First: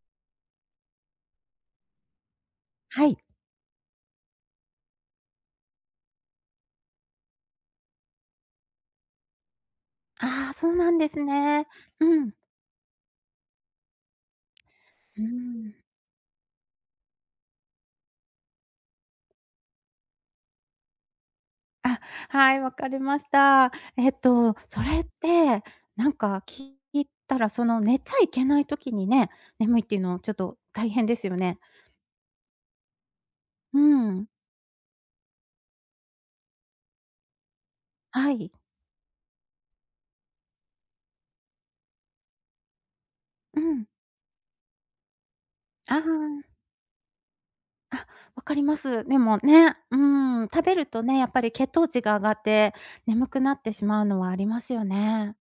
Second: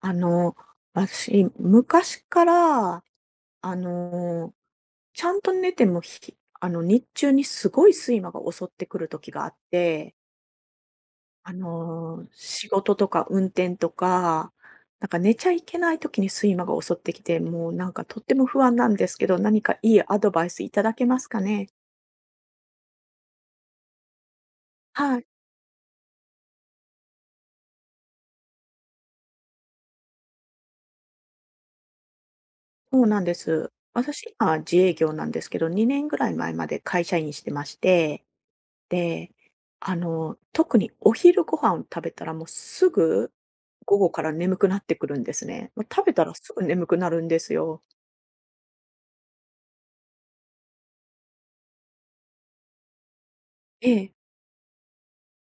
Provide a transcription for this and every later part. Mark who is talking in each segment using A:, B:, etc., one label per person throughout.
A: あの、私、昔から、
B: はい。
A: あの、ちゃんと寝ても、ひあの、日中にすごい睡魔が襲ってくる時があって、
B: ああ、そうなんですね。うん。
A: 仕事とか運転とか、なんか
B: うー
A: 寝ちゃいけ
B: ん。
A: ない時に睡魔が襲ってきて、もうなんかとっても不安なんですけど、何かいいアドバイスいただけますかね？
B: あ、はい、わかりました。それっ
A: はい、
B: て、なんか聞いたら、その、寝ちゃいけない時にね、眠いっていうのちょっと大変ですよね。
A: そうなんです。
B: うん。
A: 私、今自営業なんですけど、2年ぐらい前まで会社員してまして、
B: はい。
A: で、特にお昼ご飯を食べたらもうすぐ、
B: うん。
A: 午後から眠くなってくるんですね。もう
B: あ
A: 食べたら
B: あ、
A: すぐ眠くなるんですよ。
B: あ、わかります。でもね、食べるとね、やっぱり血糖値が上がって、眠くなってし
A: え
B: まう
A: え、
B: のはありますよね。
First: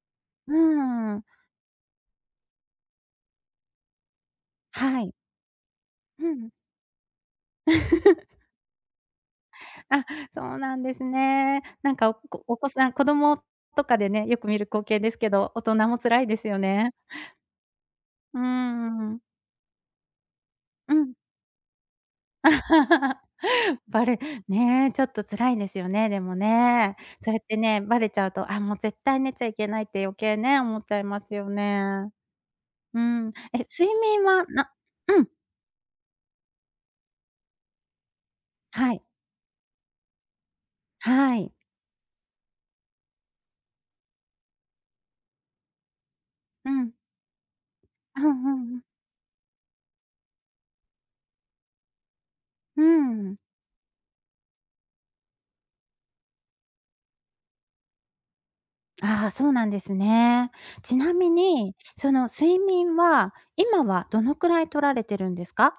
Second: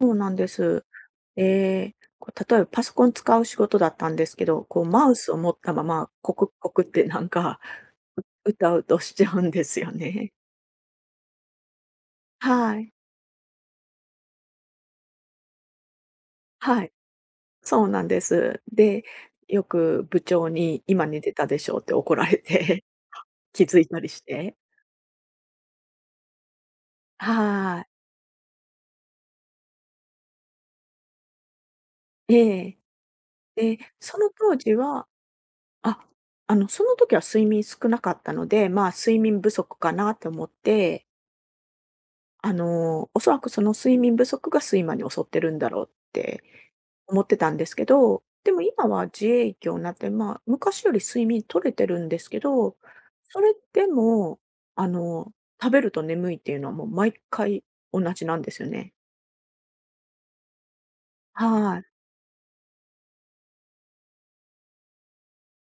A: そうなんで
B: う
A: す。
B: ん。
A: えこう例えばパソコン使う仕事だったんですけど、こう
B: は
A: マ
B: い。
A: ウスを持ったまま
B: う
A: コ
B: ん。
A: クコクってなんか、ううとしちゃうんですよ
B: あ、
A: ね。
B: そうなんですね。おこお子
A: は
B: さ
A: い。
B: ん子供とかでね、よく見る光景ですけど、大人も辛いですよ
A: はい。
B: ね。
A: そうなんで
B: うー
A: す。で、
B: ん。
A: よく部長に
B: う
A: 今
B: ん。
A: 寝てたでしょうって怒られて 気づいた
B: バ
A: り
B: レ
A: して。
B: ね、ちょっと辛いですよね、でもね。そうやって
A: は
B: ね、
A: い。
B: バレちゃうと、あ、もう絶対寝ちゃいけないって余計ね、思っちゃいますよね。
A: ええ。
B: うん。え、
A: で、
B: 睡
A: そ
B: 眠
A: の
B: は
A: 当
B: な
A: 時は、
B: うん、
A: あ、その時は睡眠少なかったので、まあ、
B: はい、
A: 睡眠不足かなと思って、
B: はい。
A: おそらくその睡眠不足が睡魔に襲ってるんだろうって
B: うん。
A: 思ってたんですけ
B: う
A: ど、
B: んう
A: でも
B: んうん。
A: 今は自営業になって、まあ、昔より睡眠取れてるんですけど、
B: うーん。
A: それでも、あの、食べると眠いっていうのはもう毎回同じなんですよね。
B: ああ、そうなんですね。ちなみに、
A: はい。
B: その睡眠は、今はどのくらい取られてるんですか？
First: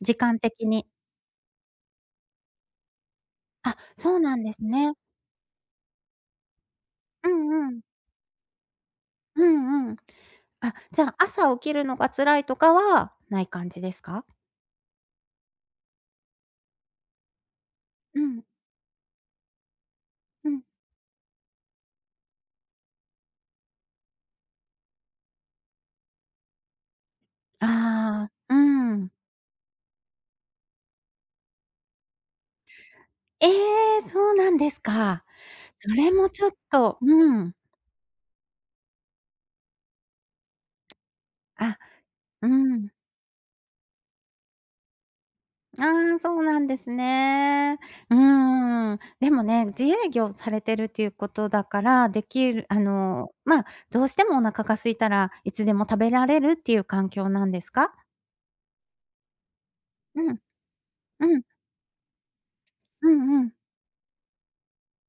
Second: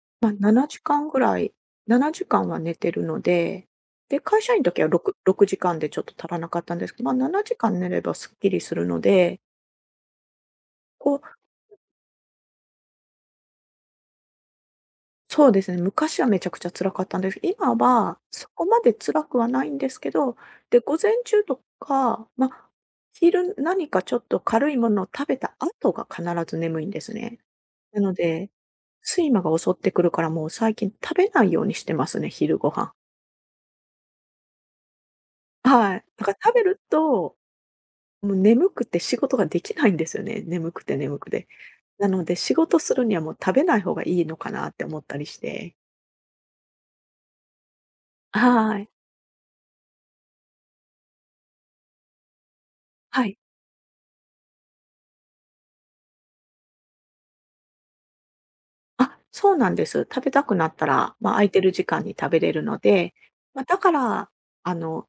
B: 時
A: まあ、
B: 間
A: 7
B: 的に。
A: 時間ぐらい、7時間は寝てるので、
B: あ、そ
A: で、
B: うな
A: 会
B: んで
A: 社員の
B: す
A: 時は
B: ね。
A: 6-6時間でちょっと足らなかったんですけど、まあ、
B: う
A: 7
B: ん
A: 時
B: う
A: 間
B: ん。
A: 寝ればすっきりするので、
B: うんうん。あ、じゃ
A: こ
B: あ、
A: う
B: 朝起きるのが辛いとかはない感じですか？
A: そうですね、昔はめちゃくちゃ辛かったんです。今は
B: うん、
A: そこまで辛くはないんですけど、
B: うん。
A: で、午前中とか、まあ、昼何かちょっと軽いものを食べた後が必ず眠いんですね。なの
B: あ
A: で、
B: あ、うん。
A: 睡魔が襲ってくるからもう最近食べないようにしてますね、昼ご飯。
B: ええ、そうなんですか。そ
A: はい。
B: れ
A: だ
B: も
A: から
B: ちょっ
A: 食べる
B: と、
A: と
B: うん。
A: もう眠くて仕事ができないんですよね。眠くて眠くて。
B: あ、
A: なので、
B: う
A: 仕事
B: ん。
A: するにはもう食べない方がいいのかなって思ったりして。
B: ああ、そうなんですね。う
A: はい。
B: ーん。でもね、自営業されてるっていうことだから、できるあ
A: は
B: の、
A: い。
B: まあ、どうしてもお腹が空いたらいつでも食べられるっていう環境なんですか？
A: あ、そうなんです。
B: う
A: 食べ
B: ん、
A: たくなったら、まあ、
B: うん、
A: 空いてる時間に食べれるの
B: う
A: で、
B: んうん。
A: まあ、だから、あの、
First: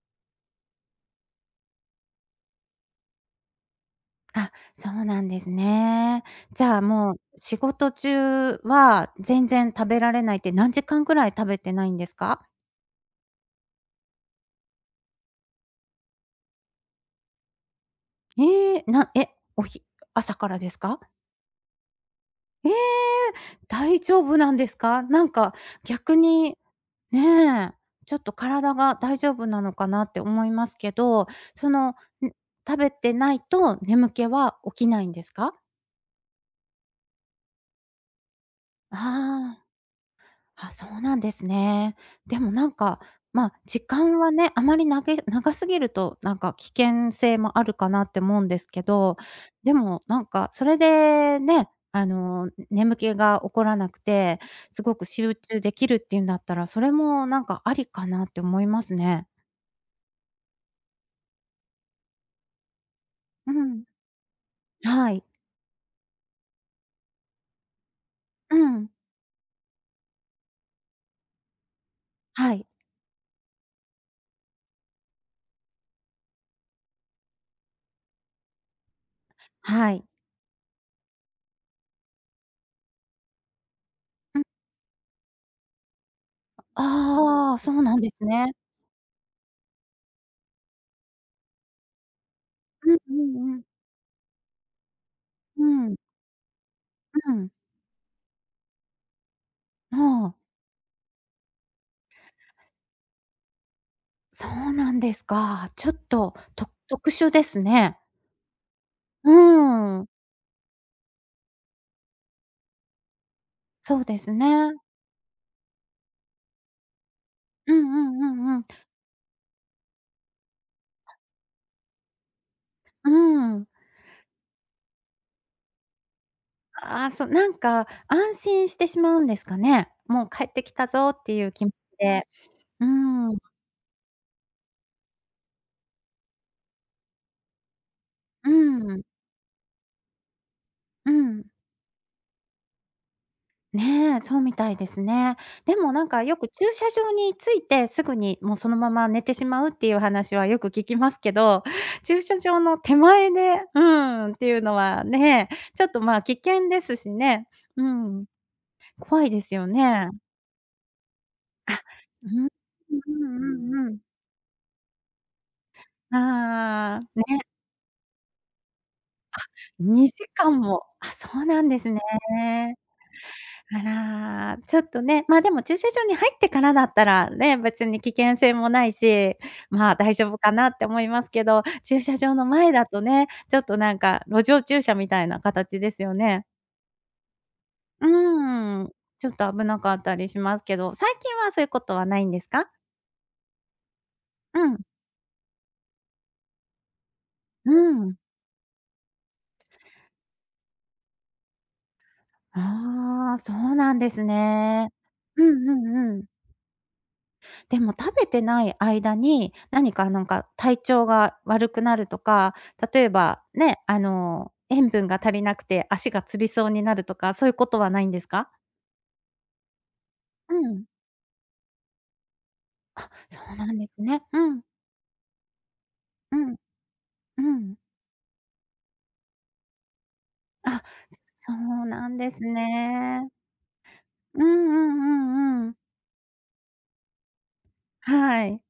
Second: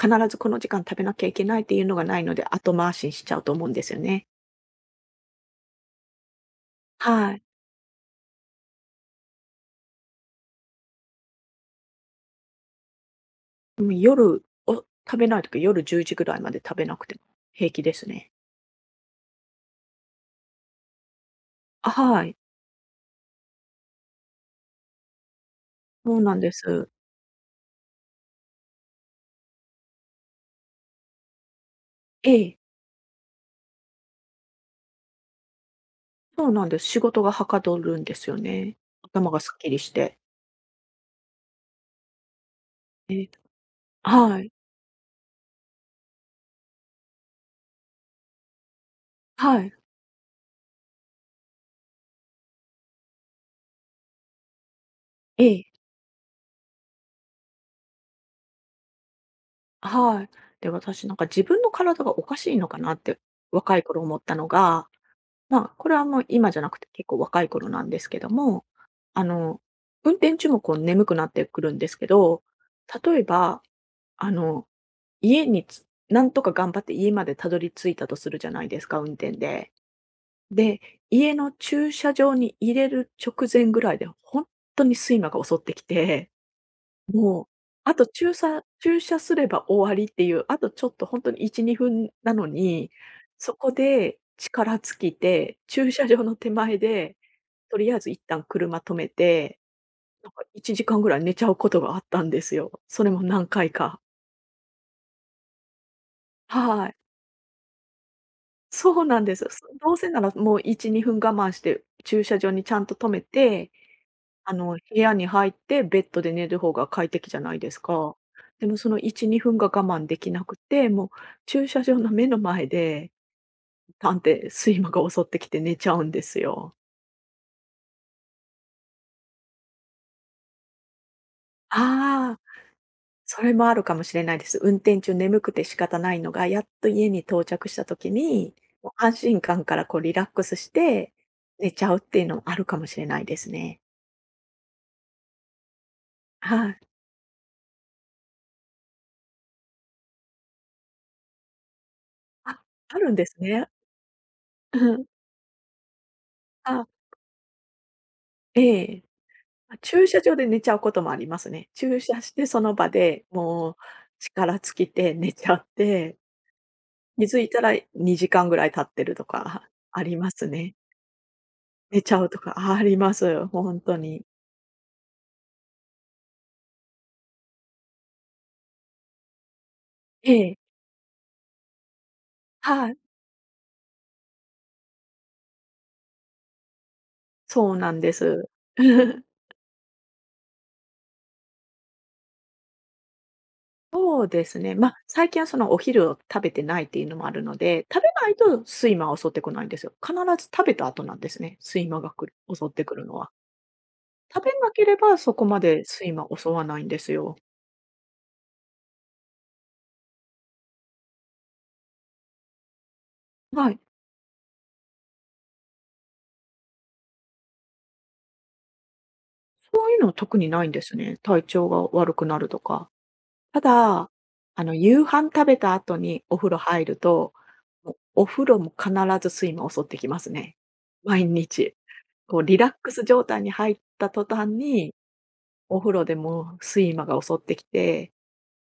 A: 必ずこの時間食べなきゃいけないっていうのがないので、後回しにしちゃうと思うんですよね。
B: あ、そうなんですね。じゃあ、もう
A: はい。
B: 仕事中は全然食べられないって、何時間くらい食べてないんですか？
A: でも夜を食べないとき、夜10時ぐらいまで食べなくても平気ですね。
B: ええ、なえ、おひ朝からですか？
A: あ、はい。
B: ええ、大丈夫なんですか？
A: そ
B: 逆
A: うなんで
B: に、
A: す。
B: ねえ、ちょっと体が大丈夫なのかなって思いますけど、その、ん
A: ええ。
B: 食べてないと眠気は起きないんですか？
A: そうなんです。仕事がはかどるんですよね。頭がすっ
B: あ
A: きりして。
B: あ、あ、そうなんですね。でもなんか、
A: ええ、
B: まあ、時間は
A: は
B: ね、
A: い、
B: あまり長い長すぎるとなんか危険性もあるかなって思うんですけど、
A: はい、
B: でもなんかそれでね、あの、眠気が起こらなくて、すごく集
A: え
B: 中で
A: え、
B: きるっていうんだったら、それもなんかありかなって思いますね。
A: はい。で、私なんか自分の体がおかしいのかなって
B: う
A: 若い
B: ん、
A: 頃思ったのが、
B: はい。
A: まあ、これはもう今じゃなくて結構若い頃なんですけど
B: う
A: も、
B: ん。
A: あの、運転中もこう眠くなってくるんですけど、
B: はい。
A: 例えば、あの、家につなんとか頑張って家までたどり着いたとするじゃないですか、運転で。
B: はい。
A: で、家の駐車場に入れる直前ぐらいで、
B: う
A: ほ
B: ん。
A: んとに睡魔が襲ってきて、もう、
B: ああ、そう
A: あ
B: なん
A: と
B: で
A: ち
B: す
A: ゅう
B: ね。
A: さ駐車すれば終わりっていう、あとちょっとほんとに1、2分なのに、
B: うんう
A: そ
B: んうん。
A: こで力尽きて、
B: う
A: 駐
B: ん。
A: 車場の手前で、
B: うん。
A: とりあえず一旦車止めて、なん
B: ああ、
A: か1時間ぐらい寝ちゃうことがあったんですよ。それも何回か。
B: そうなんですか。ちょっと、
A: はい。
B: 特殊ですね。
A: そうなん
B: う
A: です。どう
B: ーん。
A: せならもう1、2分我慢して、駐車場にちゃんと止めて、
B: そうですね。
A: 部屋に入ってベッドで寝る方が快適じゃないで
B: うん
A: す
B: う
A: か。
B: んうんう
A: で
B: ん。
A: もその1、2分が我慢できなくて、もう駐車場の目の前
B: う
A: で、
B: ーん。
A: 探偵て睡魔が襲ってきて寝ちゃうんですよ。
B: ああ、そう、なんか安心してしまうんですかね。もう帰ってきたぞっていう気持ちで。
A: ああ、
B: うー
A: そ
B: ん。
A: れもあるかもしれないです。運転中眠くて仕方ないのが、やっと家に到着した時
B: う
A: に、もう
B: ん。
A: 安心感からこうリラックスし
B: う
A: て
B: ん。
A: 寝ちゃうっていうのもあるかもしれないですね。
B: ねえ、そうみたいですね。でもなんかよく駐
A: はい。
B: 車場に着いてすぐにもうそのまま寝てしまうっていう話はよく聞きますけど、駐車場
A: あ、
B: の手
A: あるんで
B: 前
A: す
B: で、
A: ね。
B: っていうの
A: う
B: は
A: ん。
B: ね、ちょっとまあ危険で
A: あ、
B: すしね。うん、
A: ええ。
B: 怖いですよ
A: あ、駐
B: ね。
A: 車場で寝ちゃうこともありますね。
B: あ、
A: 駐車
B: う
A: して
B: ん。
A: その場
B: うん
A: で、
B: う
A: も
B: ん
A: う
B: うんうん。
A: 力尽きて 寝ちゃって、
B: ああ、
A: 気づ
B: ね、
A: いたら2時間ぐらい経ってるとかあり
B: 2
A: ます
B: 時間
A: ね。
B: も。あ、そうなんですね。
A: 寝ちゃうとか、あ、ります、よ、本
B: あ
A: 当に。
B: ら、ちょっとね、ま、あでも駐車場に入ってからだったらね、別に危険性もないし、まあ、大丈
A: え
B: 夫か
A: え、
B: なって思いますけど、駐車場の前だ
A: はい、
B: とね、ちょっとなんか路上駐車みたいな形ですよね。
A: そうなん
B: う
A: です。
B: ーん、ちょっと危なかったりしますけど、最近はそういうことはないんですか？
A: そうです
B: う
A: ね、
B: ん、
A: まあ、最近はそのお昼を食べてないっていうのもあるの
B: う
A: で、食べ
B: ん。
A: ないと睡魔は襲ってこないんですよ。必ず食べた後なんですね、睡魔が襲ってくるのは。
B: ああ、そうなんです
A: 食べなけ
B: ね。
A: ればそ
B: う
A: こま
B: んう
A: で睡
B: んう
A: 魔
B: ん。
A: 襲わないんですよ。
B: でも食べてない間に、なんか体調が悪くなるとか、例えば、
A: は
B: ね、
A: い。
B: あの、塩分が足りなくて足がつりそうになるとか、そういうことはないんですか？
A: そういうのは特に
B: う
A: ないんで
B: ん。
A: すね。体調が悪くなるとか。
B: あ、そう
A: た
B: なんです
A: だ、
B: ね。うん、
A: 夕飯食べた後にお
B: う
A: 風
B: ん、
A: 呂入ると、
B: うん。
A: もうお風呂も必ず睡魔襲ってきますね。
B: あ、
A: 毎
B: そ
A: 日。
B: うなんで
A: こう
B: す
A: リラックス状
B: ね。
A: 態に入った途
B: うんう
A: 端
B: ん
A: に、
B: うんうん。
A: お風呂でも睡魔が襲ってきて、
B: はい。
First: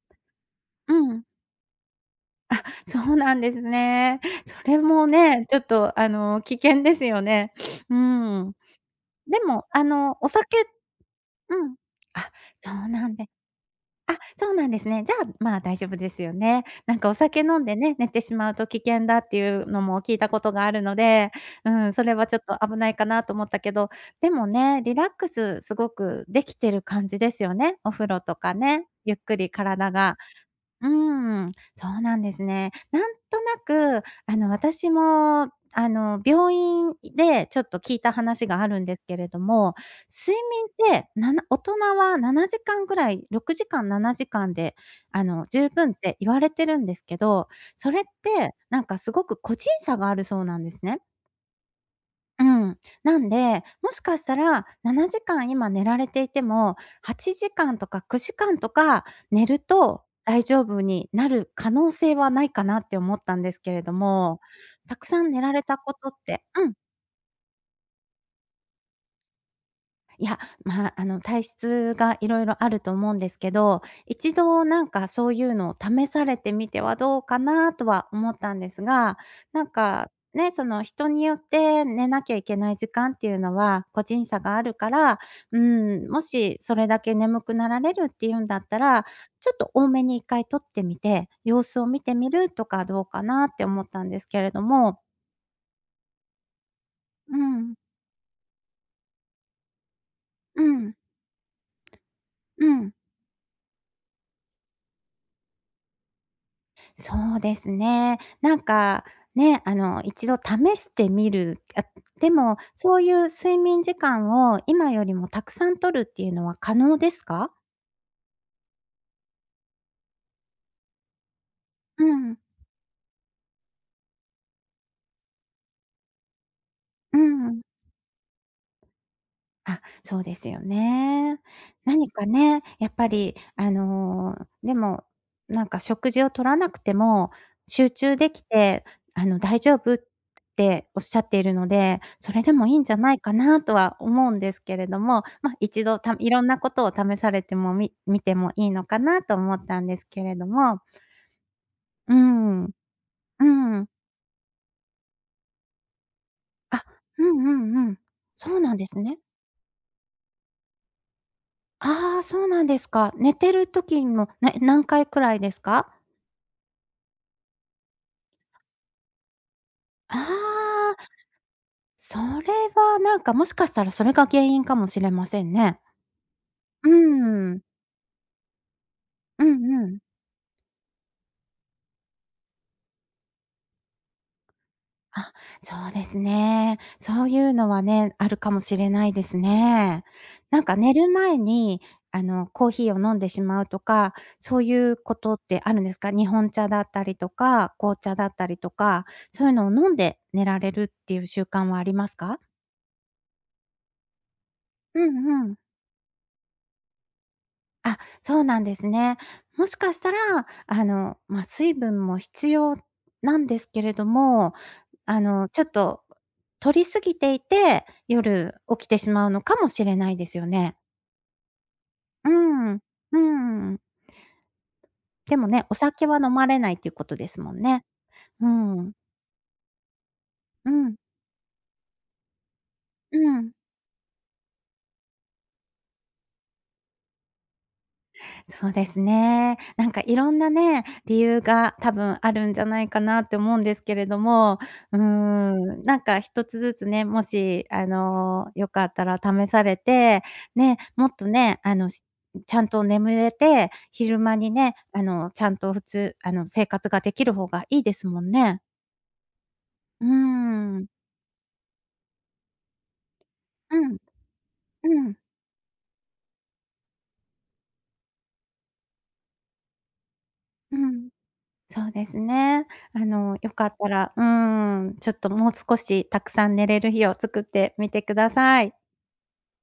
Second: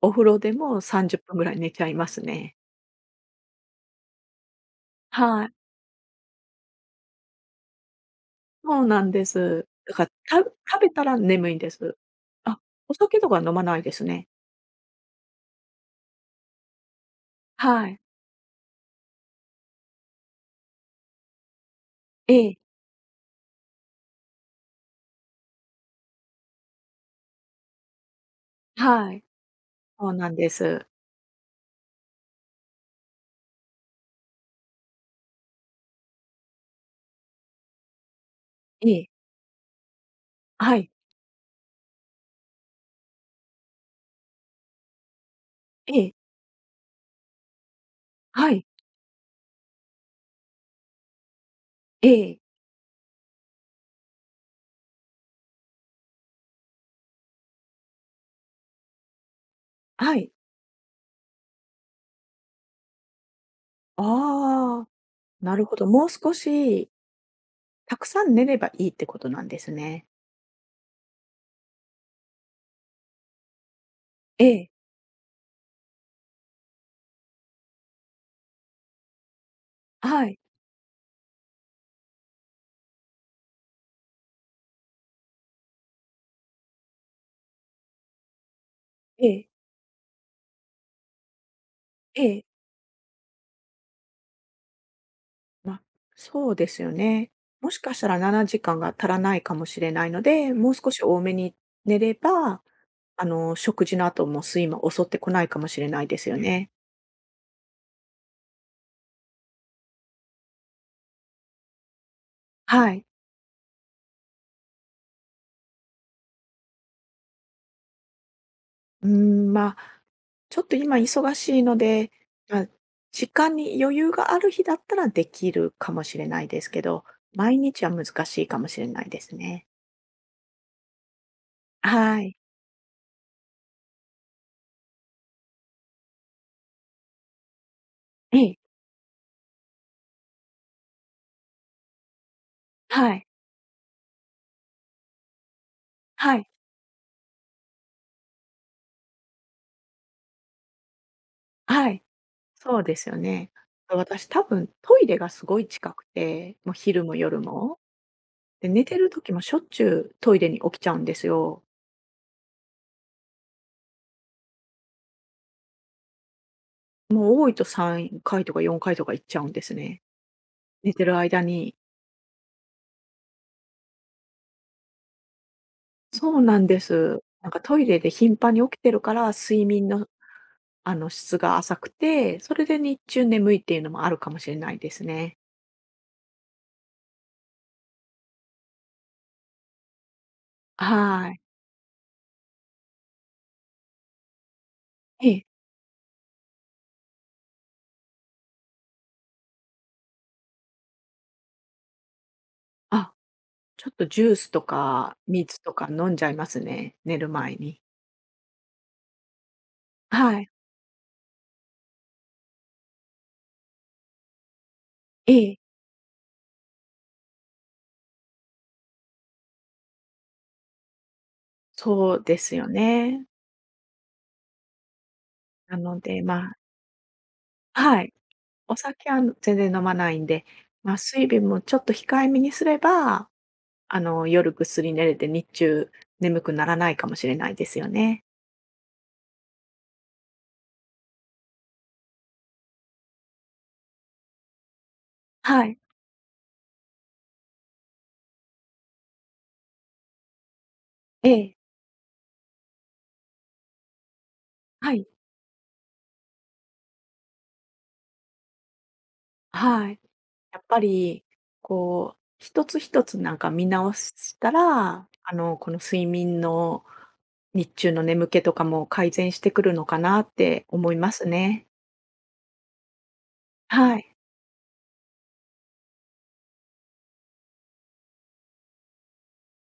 A: お風呂でも
B: う
A: 30
B: ん、
A: 分ぐらい寝ちゃいますね。
B: そうなんですね。それも
A: は
B: ね、
A: い。
B: ちょっとあの、危険ですよね。うん。
A: そうなんで
B: でも、
A: す。
B: あ
A: だか
B: の、お
A: ら、
B: 酒
A: 食べたら眠い
B: う
A: んで
B: ん。
A: す。
B: あ、
A: あ、
B: そう
A: お
B: なん
A: 酒と
B: で
A: か飲まないです
B: あ、
A: ね。
B: そうなんですね。じゃあ、まあ、大丈夫ですよね。なんかお酒飲んで
A: は
B: ね、
A: い。
B: 寝てしまうと危険だっていうのも聞いたことがあるので、うん、それは
A: え
B: ちょっ
A: え、
B: と危ないかなと思ったけど、でもね、リラックスすごくできてる感じですよね。お風呂とかね、
A: は
B: ゆっ
A: い。
B: くり体
A: そう
B: が
A: なんです。
B: うーん、そうなんですね。なんとなく、あの、私も、あの、病院でちょっと聞いた話があるん
A: え
B: です
A: え、
B: けれども、睡
A: はい、
B: 眠って、大人は7時間ぐらい、6時間、7時間で、あの、十分っ
A: ええ、
B: て言われてるんですけど、それっ
A: は
B: て、
A: い、
B: なんかすごく個人差があるそうなんですね。
A: ええ、
B: うん。なんで、もしかしたら7時間今寝られていても、8時間とか9時間とか寝ると
A: はい。
B: 大丈夫になる可能性はないかなって思ったんですけれども、
A: ああ、
B: たくさん寝ら
A: な
B: れ
A: るほ
B: た
A: ど。
B: こ
A: も
B: と
A: う
B: っ
A: 少
B: てうん。
A: し、たくさん寝ればいいってことなんですね。
B: いや、まあ、あの、体質がいろいろあると思うんですけど、一
A: え
B: 度
A: え、
B: なんかそういうのを試されてみてはどうかなとは思ったんですが、なんか、
A: はい、
B: ね、その人によって寝なきゃいけない時間っていうのは個人差があるから、うん、もしそれだけ眠くなられるっていうんだったら、
A: ええ、
B: ちょっと多めに一回取ってみて、様子を見て
A: え
B: み
A: え、
B: るとかどうかなって思ったんですけれども。
A: ま、そうですよね。
B: う
A: も
B: ん、
A: しかしたら7時間が足らないかもしれないので、
B: う
A: もう少
B: ん、
A: し多めに寝れば、
B: うん。
A: 食事の後も睡魔襲ってこないかもしれないですよね。
B: そうですね。なんか、ね、あの、一度試してみる。あ、でも、
A: は
B: そう
A: い。
B: いう睡眠時間を今よりもたくさん取るっていうのは可能ですか？
A: うーん、まあ、ちょっと今忙しいの
B: う
A: で、
B: ん、
A: まあ、時間に余裕がある日だったらできるかもしれないですけど、
B: う
A: 毎
B: ん。
A: 日は難しいかもしれないですね。
B: あ、そうですよね。何
A: は
B: か
A: い。
B: ね、やっぱり、あの、でも、なんか食事を取らなくても、集中で
A: え
B: き
A: え、
B: て、あの、大丈夫っておっしゃっているので、それでもいいんじゃな
A: は
B: い
A: い、
B: かなとは思うんですけれども、まあ、一度い
A: は
B: ろん
A: い、
B: なことを試されても見てもいいのかなと思ったんですけれども。
A: はい、
B: うん、
A: そうですよね。
B: うん。
A: 私多分トイレがすごい近くて、もう
B: あ、
A: 昼も
B: うん
A: 夜
B: う
A: も。
B: んうん。そう
A: で、
B: なん
A: 寝
B: で
A: て
B: す
A: る
B: ね。
A: 時もしょっちゅうトイレに起きちゃうんですよ。
B: ああ、そうなんですか。寝てる時も、何回くらいですか？
A: もう多いと3回とか4回とか行っちゃうんですね。
B: あ
A: 寝
B: あ、
A: てる間に。
B: それはなんか、もしかしたらそれが原因かもしれませんね。
A: そうなんで
B: う
A: す。なんか
B: ん。
A: トイレで頻繁に起きてるから、
B: う
A: 睡
B: んう
A: 眠
B: ん。
A: の、質が浅くて、それで日中眠いっていうのもあるかもしれないです
B: あ、
A: ね。
B: そうですね。そういうのはね、あるかもしれないですね。なんか寝る
A: は
B: 前
A: い。
B: に、あの、コーヒーを飲んでしまうとか、そういうこ
A: え
B: とっ
A: え。
B: てあるんですか？日本茶だったりとか、紅茶だったりとか、そういうのを飲んで寝られるっていう習慣はありますか？
A: あ、ちょっとジュースと
B: う
A: か
B: んうん。
A: 水とか飲んじゃいますね、寝る前に。
B: あ、そうなんですね。もしかしたら、
A: はい。
B: あの、まあ、水分も必要なんですけれども、あ
A: え
B: の、
A: え、
B: ちょっと摂り過ぎていて、夜起きてしまうのかもしれないですよね。
A: そう
B: う
A: ですよ
B: ん。うー
A: ね。
B: ん。でもね、お
A: なの
B: 酒は
A: で、
B: 飲ま
A: まあ、
B: れないっていうことですもんね。
A: はい、
B: う
A: お
B: ん。
A: 酒は全然飲まないんで、
B: う
A: ま
B: ん。
A: あ、水分もちょっと控えめにすれ
B: う
A: ば、
B: ん。
A: 夜ぐっすり寝れて、日中眠くならないかもしれないですよね。
B: そうですね。なんかいろんなね、理由が多分あるんじゃないかなって思うんですけれども、うー
A: はい。
B: ん、なんか一つずつね、もし、あの、よかったら試されて、ね、もっと
A: ええ、
B: ね、あの、ちゃんと眠れて、昼間にね、
A: は
B: あ
A: い、
B: の、ちゃんと普通、あの、生活ができる方がいいですもんね。
A: はい。
B: うー
A: やっぱ
B: ん。
A: り、こう、一つ一つなんか見
B: う
A: 直
B: ん、
A: した
B: う
A: ら、
B: ん、
A: この睡眠の日中の眠気とかも改善してくるのかなって
B: う
A: 思い
B: ん。
A: ますね。
B: そうですね。あの、よかった
A: は
B: ら、
A: い、
B: うーん、ちょっともう少したくさん寝れる日を作ってみてください。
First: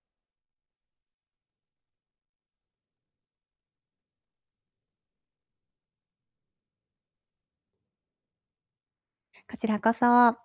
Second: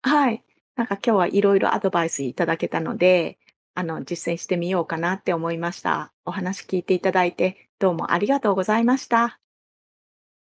A: はい。なんか今日はいろいろアドバイスいただけたので、実践してみようかなって思いました。お話聞いていただいて、どうもありがとうございました。
B: こちらこそ。